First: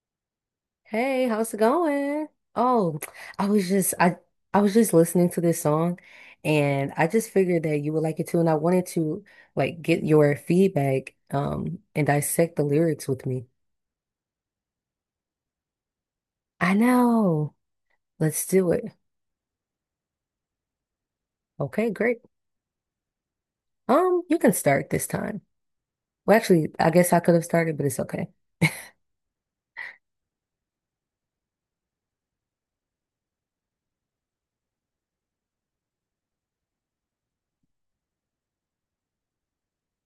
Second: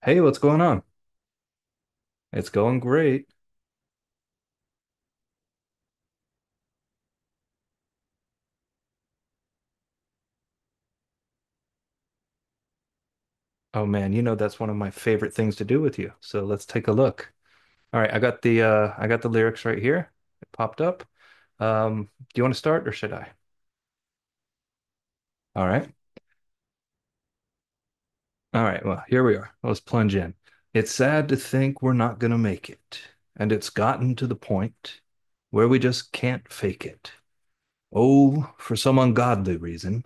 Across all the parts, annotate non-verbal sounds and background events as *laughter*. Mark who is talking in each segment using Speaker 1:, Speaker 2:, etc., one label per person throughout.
Speaker 1: Hey, what's going on?
Speaker 2: Hey, how's it going?
Speaker 1: It's going
Speaker 2: Oh,
Speaker 1: great.
Speaker 2: I was just I I was just listening to this song, and I just figured that you would like it too, and I wanted to get your feedback and dissect the lyrics with me.
Speaker 1: Oh man, you know that's one of my favorite things to do with you. So let's
Speaker 2: I
Speaker 1: take a look.
Speaker 2: know.
Speaker 1: All right,
Speaker 2: Let's do it.
Speaker 1: I got the lyrics right here. It popped up.
Speaker 2: Okay,
Speaker 1: Um,
Speaker 2: great.
Speaker 1: do you want to start or should I?
Speaker 2: You can start this time.
Speaker 1: All right.
Speaker 2: Well, actually, I guess I could have started, but it's okay.
Speaker 1: All right, well, here we are. Let's plunge in. It's sad to think we're not gonna make it, and it's gotten to the point where we just can't fake it. Oh, for some ungodly reason,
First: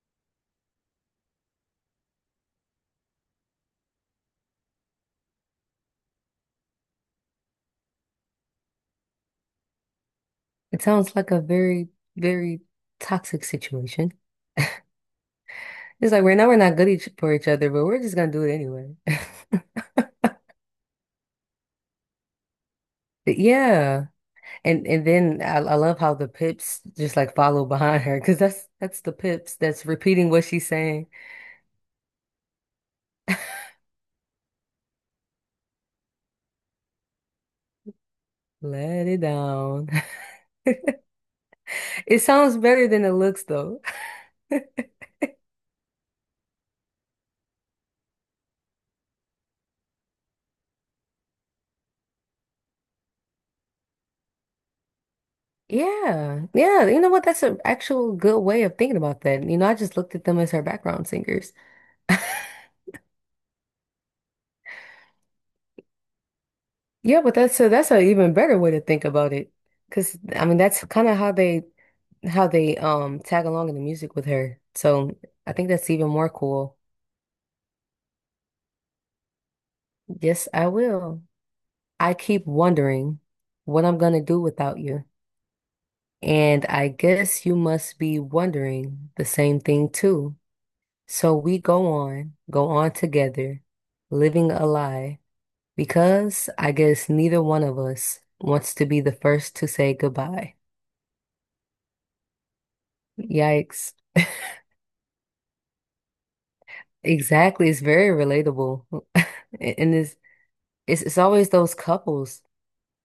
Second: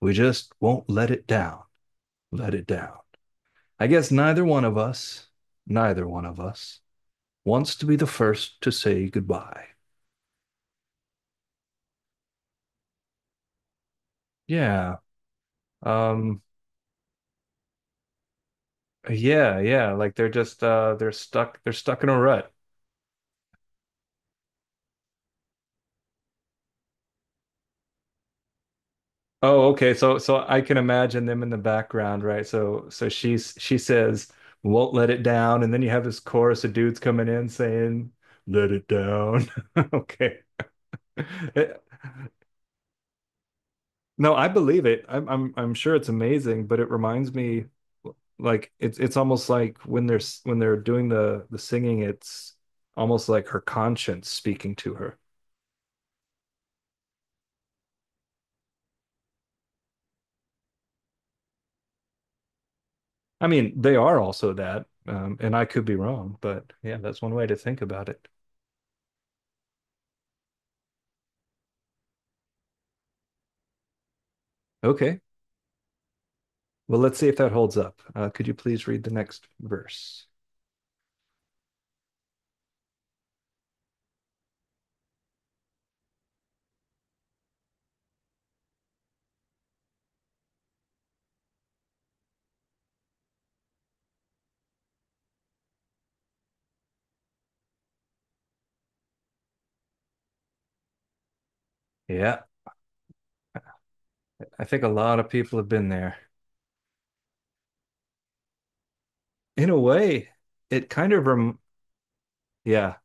Speaker 1: we just won't let it down. Let it down. I guess neither one of us, neither one of us wants to be the first to say goodbye.
Speaker 2: It sounds like a very, very toxic situation.
Speaker 1: Yeah.
Speaker 2: It's like right
Speaker 1: Um
Speaker 2: now we're not good each for each other, but we're just gonna do it anyway. *laughs*
Speaker 1: yeah, yeah, like they're just they're stuck in a rut.
Speaker 2: Yeah. And then I love how the pips just like follow behind her, because that's the pips
Speaker 1: Oh,
Speaker 2: that's
Speaker 1: okay. So
Speaker 2: repeating what
Speaker 1: I
Speaker 2: she's
Speaker 1: can
Speaker 2: saying.
Speaker 1: imagine them in the background, right? So she says won't let it down and then you have this chorus of dudes coming in saying
Speaker 2: *laughs*
Speaker 1: let it
Speaker 2: Let it
Speaker 1: down.
Speaker 2: down.
Speaker 1: *laughs*
Speaker 2: *laughs*
Speaker 1: Okay. It,
Speaker 2: It sounds better than it looks though. *laughs*
Speaker 1: No, I believe it. I'm sure it's amazing, but it reminds me like it's almost like when they're when they're doing the singing, it's almost like her conscience speaking to her.
Speaker 2: Yeah, yeah. You know what? That's an actual good way of thinking about that. You know, I just looked at them as her background singers. *laughs*
Speaker 1: I mean, they are also that, and I could be wrong, but yeah, that's
Speaker 2: Yeah,
Speaker 1: one
Speaker 2: but
Speaker 1: way to think
Speaker 2: that's an
Speaker 1: about it.
Speaker 2: even better way to think about it. Because I mean, that's kind of how they tag along in the music with her. So
Speaker 1: Okay.
Speaker 2: I think that's even more cool.
Speaker 1: Well, let's see if that holds up. Could you please read the next verse?
Speaker 2: Yes, I will. I keep wondering what I'm gonna do without you. And I guess you must be wondering the same thing too. So we go on, go on together, living a lie, because I guess neither one of us wants to be the first to say goodbye.
Speaker 1: Yeah,
Speaker 2: Yikes.
Speaker 1: I think a lot of people have been there.
Speaker 2: Exactly. It's very relatable. *laughs*
Speaker 1: In a
Speaker 2: And it's,
Speaker 1: way, it
Speaker 2: it's,
Speaker 1: kind
Speaker 2: it's
Speaker 1: of
Speaker 2: always
Speaker 1: rem
Speaker 2: those couples.
Speaker 1: Yeah,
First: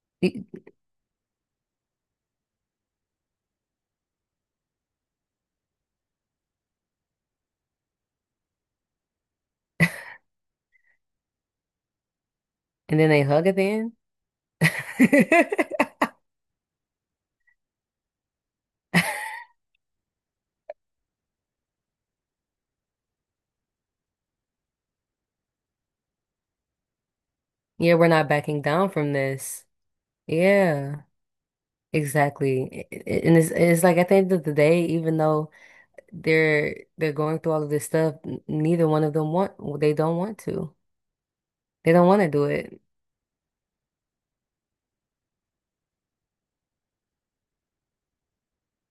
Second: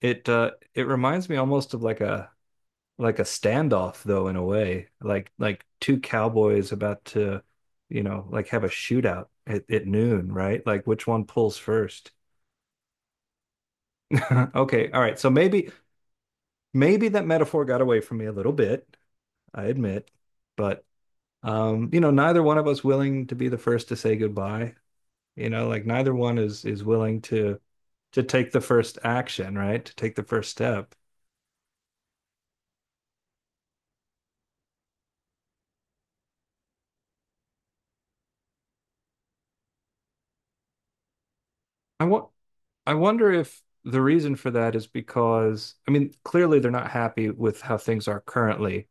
Speaker 1: it
Speaker 2: And
Speaker 1: it reminds me almost of like a standoff though in a way like two cowboys about to, you know, like have a shootout at noon, right? Like which one pulls first?
Speaker 2: then they hug at the end.
Speaker 1: *laughs* Okay, all right, so maybe
Speaker 2: *laughs*
Speaker 1: that metaphor got away from me a little bit, I admit, but you know, neither one of us willing to be the first to say goodbye, you know, like neither one is willing to
Speaker 2: Yeah, we're not
Speaker 1: take the
Speaker 2: backing down
Speaker 1: first
Speaker 2: from
Speaker 1: action,
Speaker 2: this.
Speaker 1: right? To take the first step.
Speaker 2: Yeah. Exactly. I- And It's like at the end of the day, even though they're going through all of this stuff, neither one of them they don't want to. They
Speaker 1: i
Speaker 2: don't want
Speaker 1: want
Speaker 2: to do it.
Speaker 1: I wonder if the reason for that is because, I mean, clearly they're not happy with how things are currently,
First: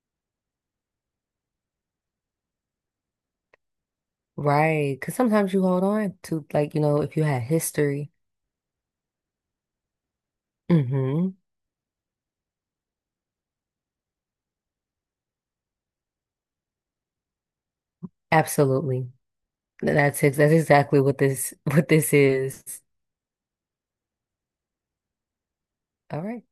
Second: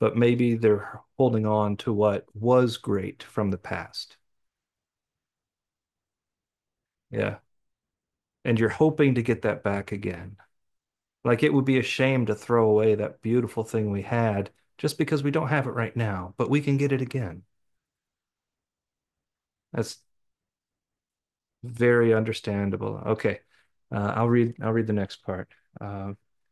Speaker 1: but maybe they're holding on to what was great from the past.
Speaker 2: Right. Because sometimes you hold on to, like, you know, if you
Speaker 1: Yeah.
Speaker 2: had history.
Speaker 1: And you're hoping to get that back again.
Speaker 2: Mm-hmm.
Speaker 1: Like it would be a shame to throw away that beautiful thing we had just because we don't have it right now, but we can get it again.
Speaker 2: Absolutely.
Speaker 1: That's
Speaker 2: That's exactly what this *laughs* what this
Speaker 1: very
Speaker 2: is.
Speaker 1: understandable. Okay. I'll read the next part. Uh,
Speaker 2: All right.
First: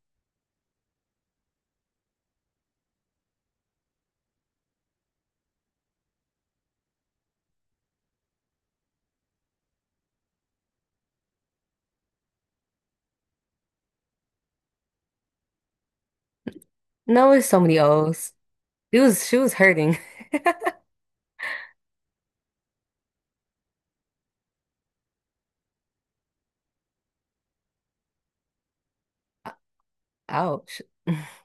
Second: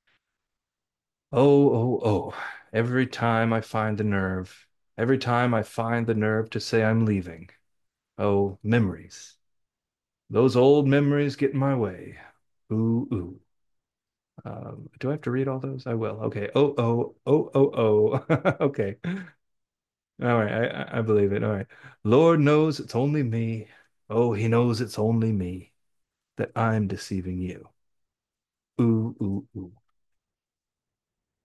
Speaker 1: Oh, oh, oh. Every time I find the nerve, every time I find the nerve to say I'm leaving. Oh, memories. Those old memories get in my way. Ooh, ooh. Do I have to read all those? I will. Okay. Oh, oh,
Speaker 2: No, it's
Speaker 1: oh,
Speaker 2: so many
Speaker 1: oh,
Speaker 2: O's.
Speaker 1: oh. *laughs* Okay.
Speaker 2: It
Speaker 1: All
Speaker 2: was she was hurting.
Speaker 1: right. I believe it. All right. Lord knows it's only me. Oh, he knows it's only me that I'm deceiving you. Ooh, ooh, ooh.
Speaker 2: *laughs* Ouch. *laughs*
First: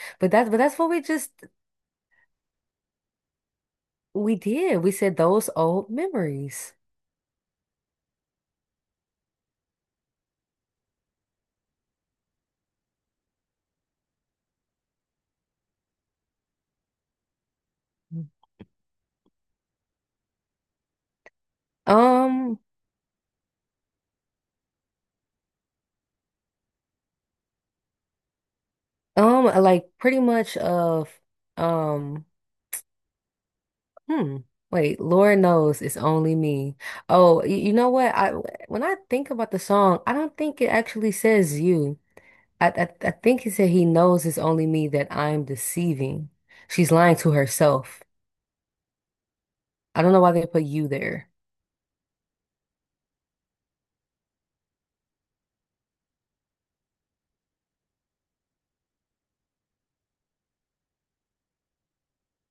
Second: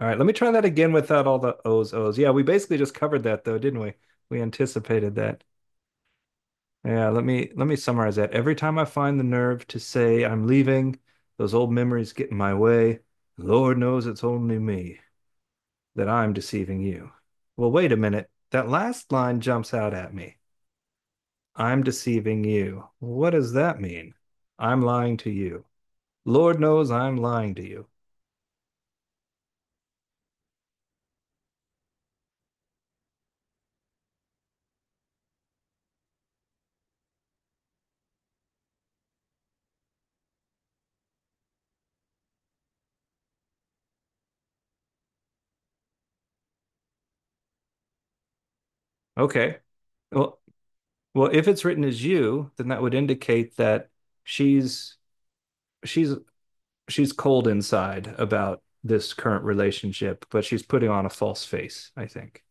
Speaker 1: All right, let
Speaker 2: But
Speaker 1: me try
Speaker 2: that's but
Speaker 1: that
Speaker 2: That's what
Speaker 1: again without all the O's, O's. Yeah, we basically just covered that though, didn't we?
Speaker 2: we
Speaker 1: We
Speaker 2: did. We
Speaker 1: anticipated
Speaker 2: said
Speaker 1: that.
Speaker 2: those old memories.
Speaker 1: Yeah, let me summarize that. Every time I find the nerve to say I'm leaving, those old memories get in my way. Lord knows it's only me that I'm deceiving you. Well, wait a minute. That last line jumps out at me. I'm deceiving
Speaker 2: Um,
Speaker 1: you. What does that mean? I'm lying to you. Lord knows I'm lying to you.
Speaker 2: Like pretty much of um hmm. Wait, Lord knows it's only me. Oh, you know what? I When I think about the song, I don't think it actually says you. I I think he said he knows it's only me that I'm deceiving. She's lying to herself.
Speaker 1: Okay.
Speaker 2: I don't know why
Speaker 1: Well,
Speaker 2: they put you
Speaker 1: Well,
Speaker 2: there.
Speaker 1: if it's written as you, then that would indicate that she's she's she's cold inside about this current relationship, but she's putting on a false face, I think.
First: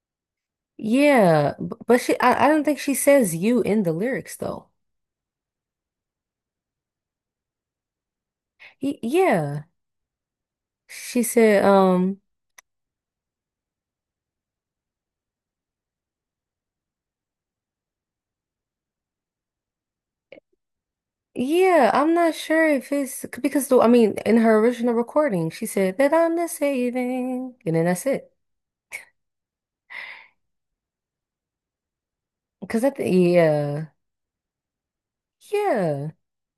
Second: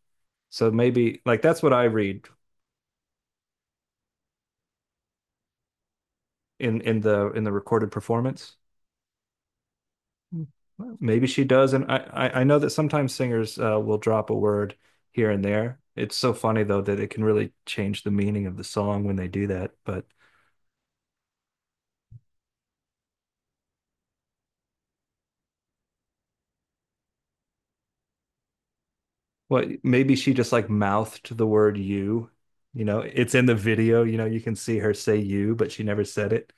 Speaker 1: So maybe like
Speaker 2: Yeah,
Speaker 1: that's what I
Speaker 2: but she
Speaker 1: read
Speaker 2: I don't think she says you in the lyrics though.
Speaker 1: in in the recorded performance.
Speaker 2: He, yeah. She
Speaker 1: Maybe she
Speaker 2: said
Speaker 1: does, and I I I know that sometimes singers will drop a word here and there. It's so funny though that it can really change the meaning of the song when they do that. But
Speaker 2: Yeah, I'm not sure if it's because I mean, in her original recording, she said that I'm the saving, and then that's it.
Speaker 1: well, maybe she just like mouthed the word you.
Speaker 2: Because
Speaker 1: You
Speaker 2: I
Speaker 1: know,
Speaker 2: think,
Speaker 1: it's in the
Speaker 2: yeah,
Speaker 1: video, you know, you can see her say you, but she never
Speaker 2: yeah,
Speaker 1: said it.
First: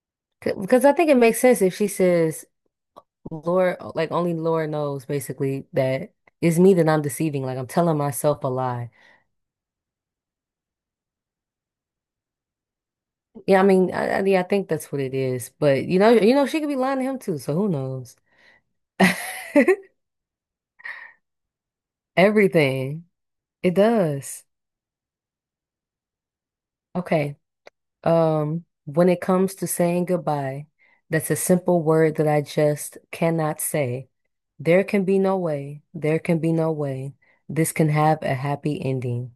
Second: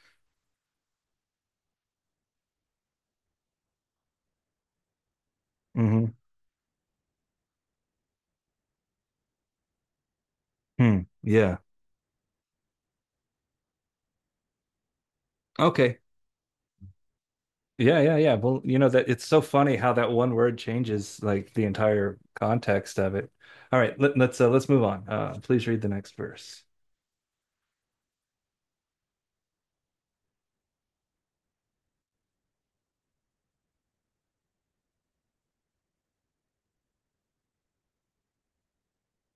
Speaker 2: because I think it makes sense if she says, "Lord, like only Lord knows," basically that
Speaker 1: Hmm.
Speaker 2: it's me that I'm deceiving. Like I'm telling myself a lie.
Speaker 1: Hmm. Yeah.
Speaker 2: Yeah, I mean, yeah, I think that's what it is. But
Speaker 1: Okay.
Speaker 2: you know, she could be lying to him too. So who
Speaker 1: Yeah, yeah,
Speaker 2: knows?
Speaker 1: yeah. Well, you know that it's so funny how
Speaker 2: *laughs*
Speaker 1: that one word changes like the entire context
Speaker 2: Everything
Speaker 1: of it.
Speaker 2: it
Speaker 1: All right,
Speaker 2: does.
Speaker 1: let's move on. Please read the next verse.
Speaker 2: Okay. When it comes to saying goodbye, that's a simple word that I just cannot say. There can be no way. There can be no way. This can have a happy ending.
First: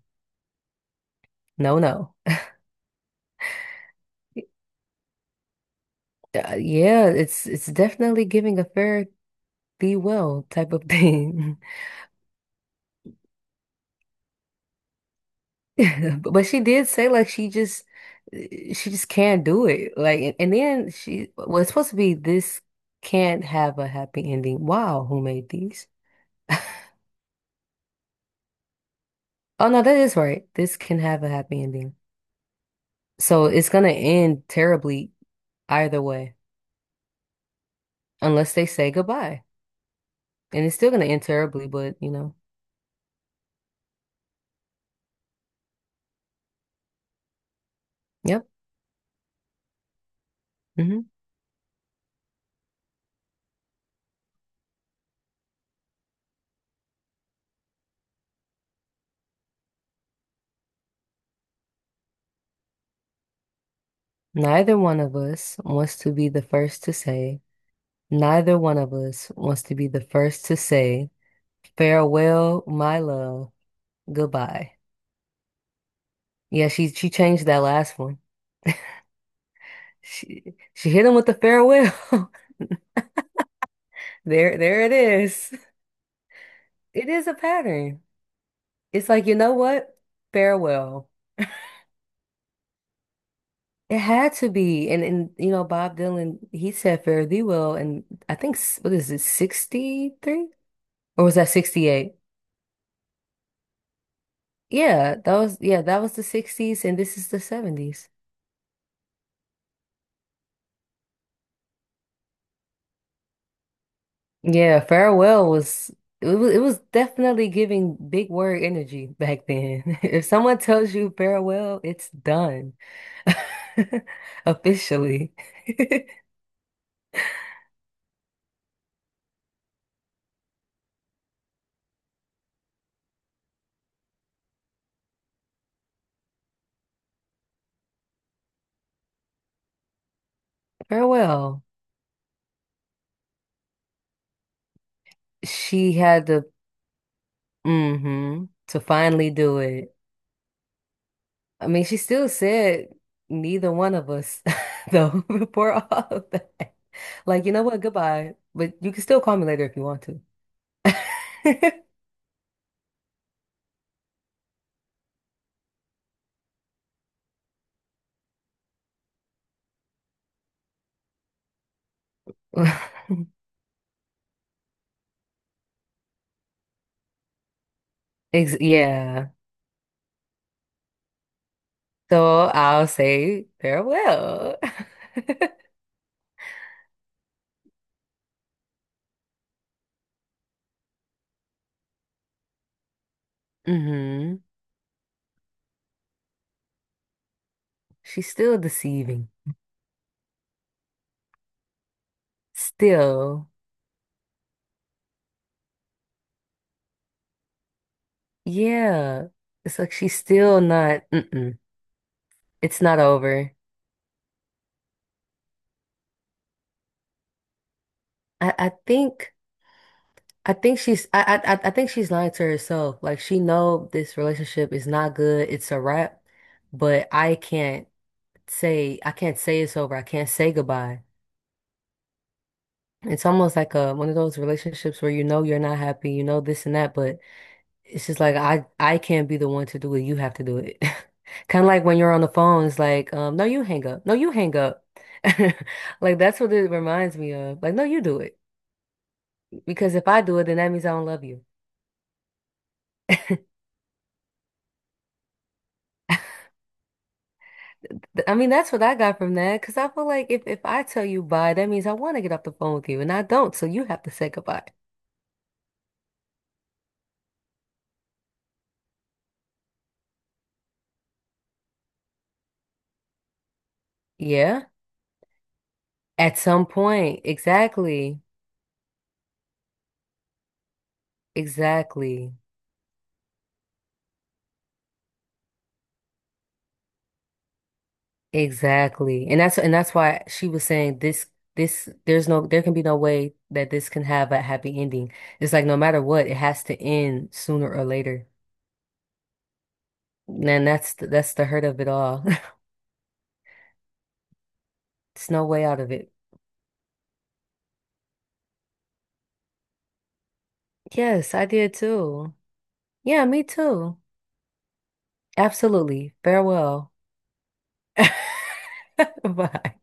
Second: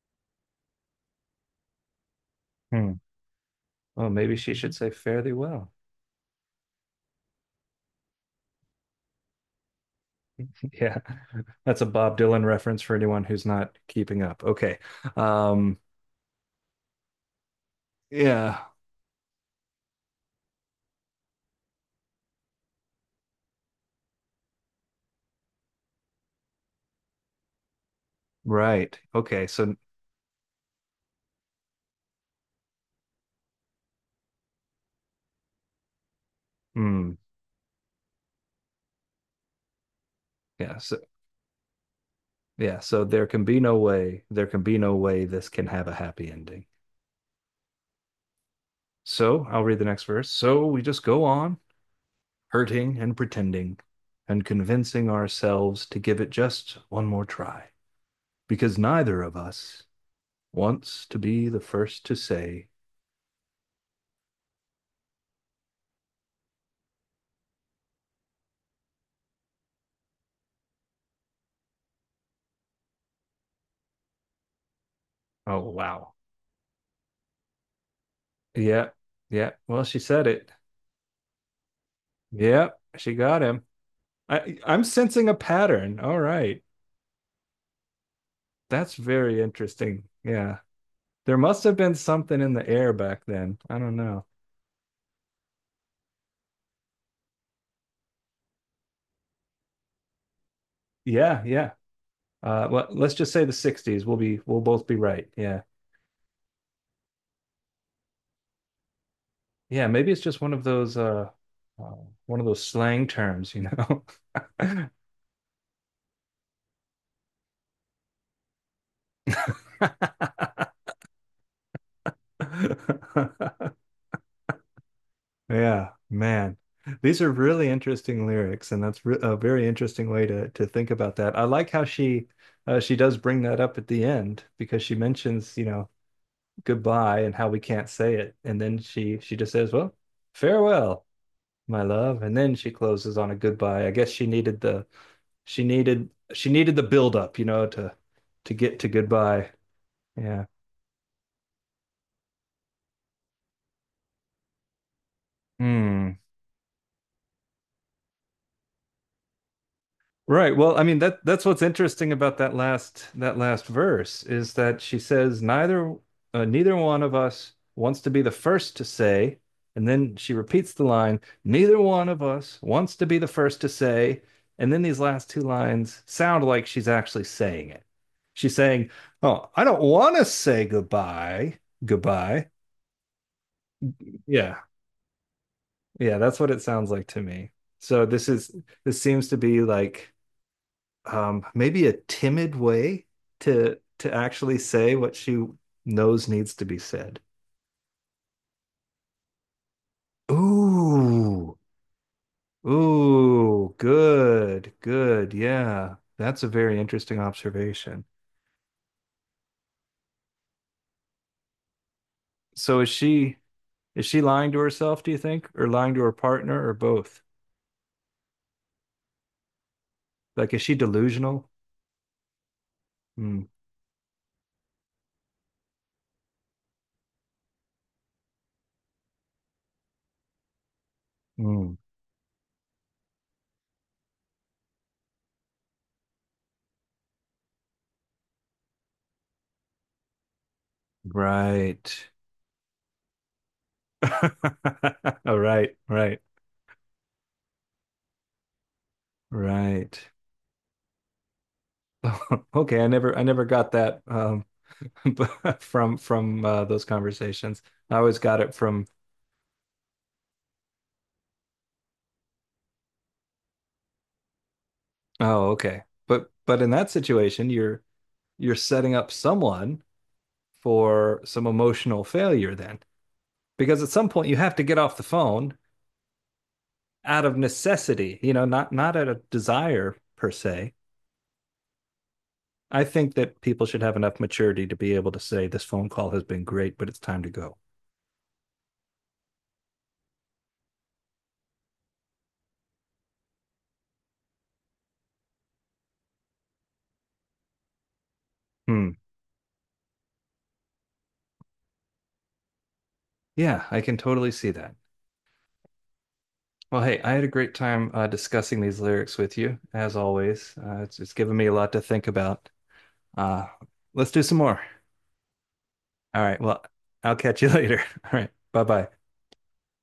Speaker 2: No, no.
Speaker 1: Hmm. Oh, maybe she should say fare thee well.
Speaker 2: Yeah, it's definitely giving a fair thee well
Speaker 1: *laughs*
Speaker 2: type of
Speaker 1: Yeah,
Speaker 2: thing. *laughs*
Speaker 1: that's a Bob Dylan reference for anyone who's not keeping up. Okay. Um,
Speaker 2: *laughs* But she did say like
Speaker 1: yeah,
Speaker 2: she just can't do it. Like, and then she well, it's supposed to be this can't have a happy ending. Wow, who made these? *laughs*
Speaker 1: right. Okay,
Speaker 2: Oh
Speaker 1: so
Speaker 2: no, that is right. This can have a happy ending. So it's gonna end terribly either way,
Speaker 1: hmm.
Speaker 2: unless they say goodbye. And it's
Speaker 1: Yeah,
Speaker 2: still
Speaker 1: so
Speaker 2: gonna end terribly, but you know,
Speaker 1: there can be no way, there can be no way this can have a happy ending.
Speaker 2: yep.
Speaker 1: So I'll read the next verse. So we
Speaker 2: Hmm.
Speaker 1: just go on hurting and pretending and convincing ourselves to give it just one more try because neither of us wants to be the first to say.
Speaker 2: Neither one of us wants to be the first to say, neither one of us wants to be the first to say, farewell, my love, goodbye.
Speaker 1: Oh wow.
Speaker 2: Yeah, she changed that last one.
Speaker 1: Yeah, yeah, well, she said
Speaker 2: She
Speaker 1: it.
Speaker 2: she hit him with the farewell. *laughs*
Speaker 1: Yeah, she got him. I,
Speaker 2: There
Speaker 1: I'm
Speaker 2: it
Speaker 1: sensing a
Speaker 2: is.
Speaker 1: pattern. All right.
Speaker 2: It is a pattern.
Speaker 1: That's
Speaker 2: It's like, you
Speaker 1: very
Speaker 2: know what?
Speaker 1: interesting. Yeah.
Speaker 2: Farewell.
Speaker 1: There must have been something in the air back then. I don't
Speaker 2: It
Speaker 1: know.
Speaker 2: had to be. And you know, Bob Dylan, he said Fare Thee Well and I think what is it, 63? Or was
Speaker 1: Yeah,
Speaker 2: that
Speaker 1: yeah.
Speaker 2: 68?
Speaker 1: Well, let's just say the 60s. We'll both be right. Yeah.
Speaker 2: Yeah, that was the 60s and this is the 70s.
Speaker 1: Yeah, maybe it's just uh one of those slang terms, you know.
Speaker 2: Yeah,
Speaker 1: *laughs*
Speaker 2: Farewell was it was definitely giving big word energy back then. *laughs* If someone tells you farewell, it's done. *laughs* Officially.
Speaker 1: Yeah,
Speaker 2: *laughs*
Speaker 1: man. These are really interesting lyrics, and that's re a very interesting way to think about that. I like how she does bring that up at the end because she mentions, you know, goodbye and how we can't say it. And then she just says, "Well, farewell,
Speaker 2: Farewell.
Speaker 1: my love." And then she closes on a goodbye. I guess she needed the
Speaker 2: She had the
Speaker 1: she needed the build up, you know,
Speaker 2: mm-hmm
Speaker 1: to get
Speaker 2: to
Speaker 1: to
Speaker 2: finally
Speaker 1: goodbye.
Speaker 2: do it.
Speaker 1: Yeah.
Speaker 2: I mean, she still said neither one of us, *laughs* though, *laughs* before all
Speaker 1: Hmm.
Speaker 2: of that. Like, you know what? Goodbye. But you can still call me later if you want to.
Speaker 1: Right. Well, I mean that that's what's
Speaker 2: *laughs*
Speaker 1: interesting about that last verse is that she says neither one of us wants to be the first to say, and then she repeats the line, neither one of us wants to be the first to say, and then these last two lines sound like she's actually saying it. She's
Speaker 2: Ex
Speaker 1: saying,
Speaker 2: Yeah.
Speaker 1: "Oh, I don't want to say goodbye, goodbye."
Speaker 2: So I'll say
Speaker 1: Yeah.
Speaker 2: farewell.
Speaker 1: Yeah, that's what it sounds like to me. So this seems to be like maybe a timid way
Speaker 2: *laughs*
Speaker 1: to
Speaker 2: hmm
Speaker 1: actually say what she knows needs to be said.
Speaker 2: She's still deceiving.
Speaker 1: Ooh,
Speaker 2: Still.
Speaker 1: ooh, good, good. Yeah, that's a very interesting observation.
Speaker 2: Yeah. It's like she's still not, mm-mm.
Speaker 1: So
Speaker 2: It's not over.
Speaker 1: is she lying to herself, do you think, or lying to her partner, or both?
Speaker 2: I think.
Speaker 1: Like, is she delusional?
Speaker 2: I think she's lying to herself. Like she
Speaker 1: Hmm.
Speaker 2: know this relationship is not good, it's a wrap, but I can't say it's over. I can't say goodbye.
Speaker 1: Hmm.
Speaker 2: It's almost like a one of those relationships where you know you're not happy, you know this and that, but it's just like I can't be the one to do it. You have to do it. *laughs* Kind of like
Speaker 1: Right.
Speaker 2: when you're on the phone, it's like, no, you hang up. No, you hang up.
Speaker 1: *laughs*
Speaker 2: *laughs*
Speaker 1: All right,
Speaker 2: Like
Speaker 1: right,
Speaker 2: that's what it reminds me of. Like, no, you do it. Because if
Speaker 1: right.
Speaker 2: I do it, then that means I don't love you.
Speaker 1: *laughs* Okay, I never got that. *laughs* From those conversations. I always
Speaker 2: I
Speaker 1: got
Speaker 2: mean,
Speaker 1: it
Speaker 2: that's what
Speaker 1: from,
Speaker 2: I got from that. Because I feel like if I tell you bye, that means I want to get off the phone with you, and I don't. So you have to say goodbye.
Speaker 1: oh, okay. But in that situation, you're setting up someone for some emotional failure then. Because at some point you have to
Speaker 2: Yeah.
Speaker 1: get off the phone
Speaker 2: At some point.
Speaker 1: out of necessity,
Speaker 2: Exactly.
Speaker 1: you know, not out of desire per se.
Speaker 2: Exactly.
Speaker 1: I think that people should have enough maturity to be able to say this phone call has been great, but it's time to go.
Speaker 2: Exactly. And that's why she was saying this there can be no way that this can have a happy ending. It's like no matter what, it has to end sooner or later.
Speaker 1: Hmm.
Speaker 2: And that's the hurt of it all. *laughs*
Speaker 1: Yeah, I can totally see that.
Speaker 2: There's no way out of it.
Speaker 1: Well, hey, I had a great time discussing these lyrics with you, as always. It's
Speaker 2: Yes,
Speaker 1: given
Speaker 2: I
Speaker 1: me a lot
Speaker 2: did
Speaker 1: to think
Speaker 2: too.
Speaker 1: about.
Speaker 2: Yeah, me
Speaker 1: Uh,
Speaker 2: too.
Speaker 1: let's do some more.
Speaker 2: Absolutely.
Speaker 1: All right. Well,
Speaker 2: Farewell.
Speaker 1: I'll catch you *laughs* later. All right. Bye bye.
Speaker 2: *laughs* Bye.